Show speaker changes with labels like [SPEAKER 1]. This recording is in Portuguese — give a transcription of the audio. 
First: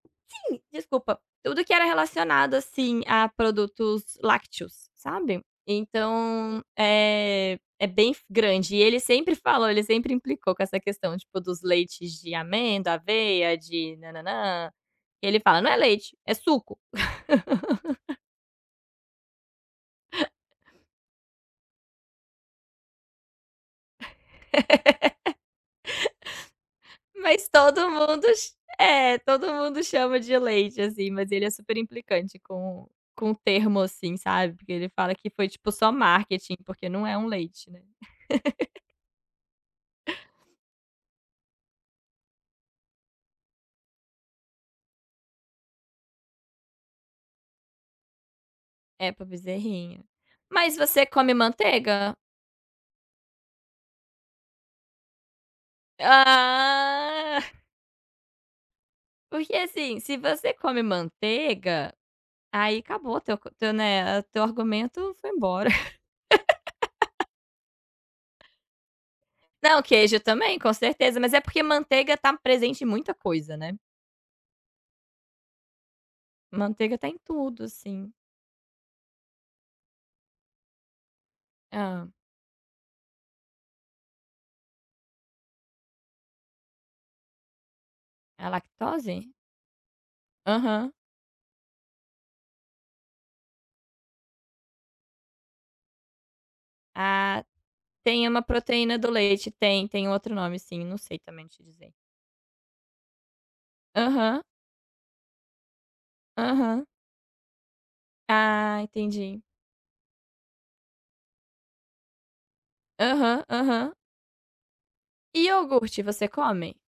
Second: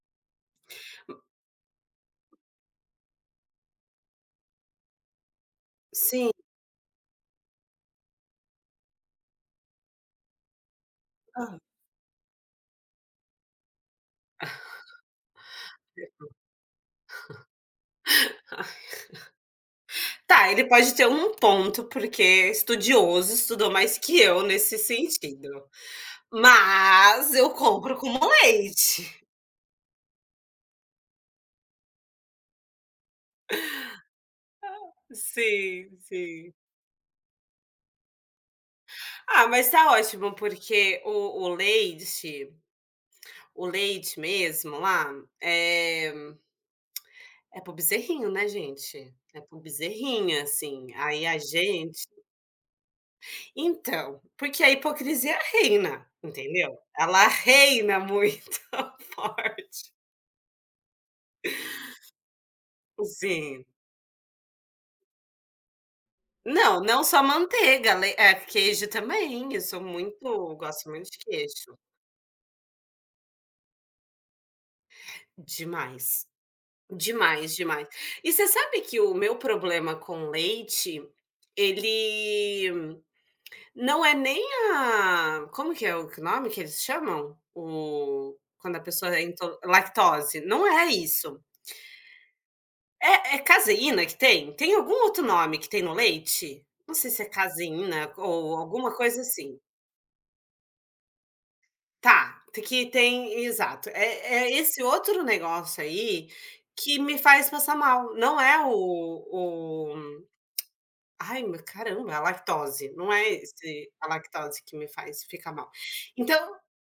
[SPEAKER 1] Desculpa, tudo que era relacionado, assim, a produtos lácteos, sabe.
[SPEAKER 2] Sim.
[SPEAKER 1] Então, eh, é bem grande e ele sempre falou ele sempre implicou com essa questão, tipo,
[SPEAKER 2] Hã.
[SPEAKER 1] dos leites de amêndoa, aveia, de
[SPEAKER 2] [unintelligible]
[SPEAKER 1] nã-nã-nã, ele fala: "Não é leite, é suco".
[SPEAKER 2] Tá, ele pode ter um ponto porque é estudioso, estudou mais que eu nesse sentido. Mas
[SPEAKER 1] Mas
[SPEAKER 2] eu
[SPEAKER 1] todo
[SPEAKER 2] compro como
[SPEAKER 1] mundo ch
[SPEAKER 2] leite.
[SPEAKER 1] é, todo mundo chama de leite, assim, mas ele é super implicante com com o termo, assim, sabe, porque ele
[SPEAKER 2] Ah,
[SPEAKER 1] fala que foi tipo só
[SPEAKER 2] sim, sim.
[SPEAKER 1] marketing, porque não é um leite, né.
[SPEAKER 2] Ah, mas tá ótimo porque o o leite o leite mesmo lá, eh, é para o bezerrinho, né,
[SPEAKER 1] É
[SPEAKER 2] gente,
[SPEAKER 1] para o
[SPEAKER 2] é para o
[SPEAKER 1] bezerrinho,
[SPEAKER 2] bezerrinha,
[SPEAKER 1] mas
[SPEAKER 2] assim,
[SPEAKER 1] você
[SPEAKER 2] aí
[SPEAKER 1] come
[SPEAKER 2] a gente
[SPEAKER 1] manteiga?
[SPEAKER 2] Então, porque a hipocrisia reina, entendeu, ela
[SPEAKER 1] Ah.
[SPEAKER 2] reina muito
[SPEAKER 1] Porque,
[SPEAKER 2] forte.
[SPEAKER 1] assim, se você come manteiga, aí acabou teu
[SPEAKER 2] Sim.
[SPEAKER 1] teu né, teu argumento foi embora.
[SPEAKER 2] Não, não só manteiga, ale é, queijo também, eu
[SPEAKER 1] Não,
[SPEAKER 2] sou muito
[SPEAKER 1] queijo também, com
[SPEAKER 2] gosto muito
[SPEAKER 1] certeza.
[SPEAKER 2] de
[SPEAKER 1] Mas é porque
[SPEAKER 2] queijo.
[SPEAKER 1] manteiga está presente em muita coisa, né.
[SPEAKER 2] Demais,
[SPEAKER 1] Manteiga está em
[SPEAKER 2] demais,
[SPEAKER 1] tudo,
[SPEAKER 2] demais.
[SPEAKER 1] assim.
[SPEAKER 2] E você sabe que o meu problema com leite,
[SPEAKER 1] Hã.
[SPEAKER 2] ele não é nem a como que é o que o nome que eles chamam? O
[SPEAKER 1] É a
[SPEAKER 2] quando a pessoa é
[SPEAKER 1] lactose?
[SPEAKER 2] into lactose, não é
[SPEAKER 1] Aham.
[SPEAKER 2] isso. É é caseína que tem? Tem algum outro nome que tem no leite, não sei se é
[SPEAKER 1] Ah,
[SPEAKER 2] caseína
[SPEAKER 1] tem uma
[SPEAKER 2] ou alguma
[SPEAKER 1] proteína do
[SPEAKER 2] coisa,
[SPEAKER 1] leite.
[SPEAKER 2] assim?
[SPEAKER 1] Tem, tem outro nome sim, eu não sei também te dizer.
[SPEAKER 2] Tá, tem que tem exato, é
[SPEAKER 1] Aham.
[SPEAKER 2] é esse outro negócio aí
[SPEAKER 1] Aham.
[SPEAKER 2] que me faz passar mal, não é o
[SPEAKER 1] Ah, entendi.
[SPEAKER 2] o ai meu, caramba, é a lactose, não é
[SPEAKER 1] Aham,
[SPEAKER 2] esse
[SPEAKER 1] aham.
[SPEAKER 2] a lactose que me faz
[SPEAKER 1] E
[SPEAKER 2] ficar mal.
[SPEAKER 1] iogurte, você
[SPEAKER 2] Então
[SPEAKER 1] come?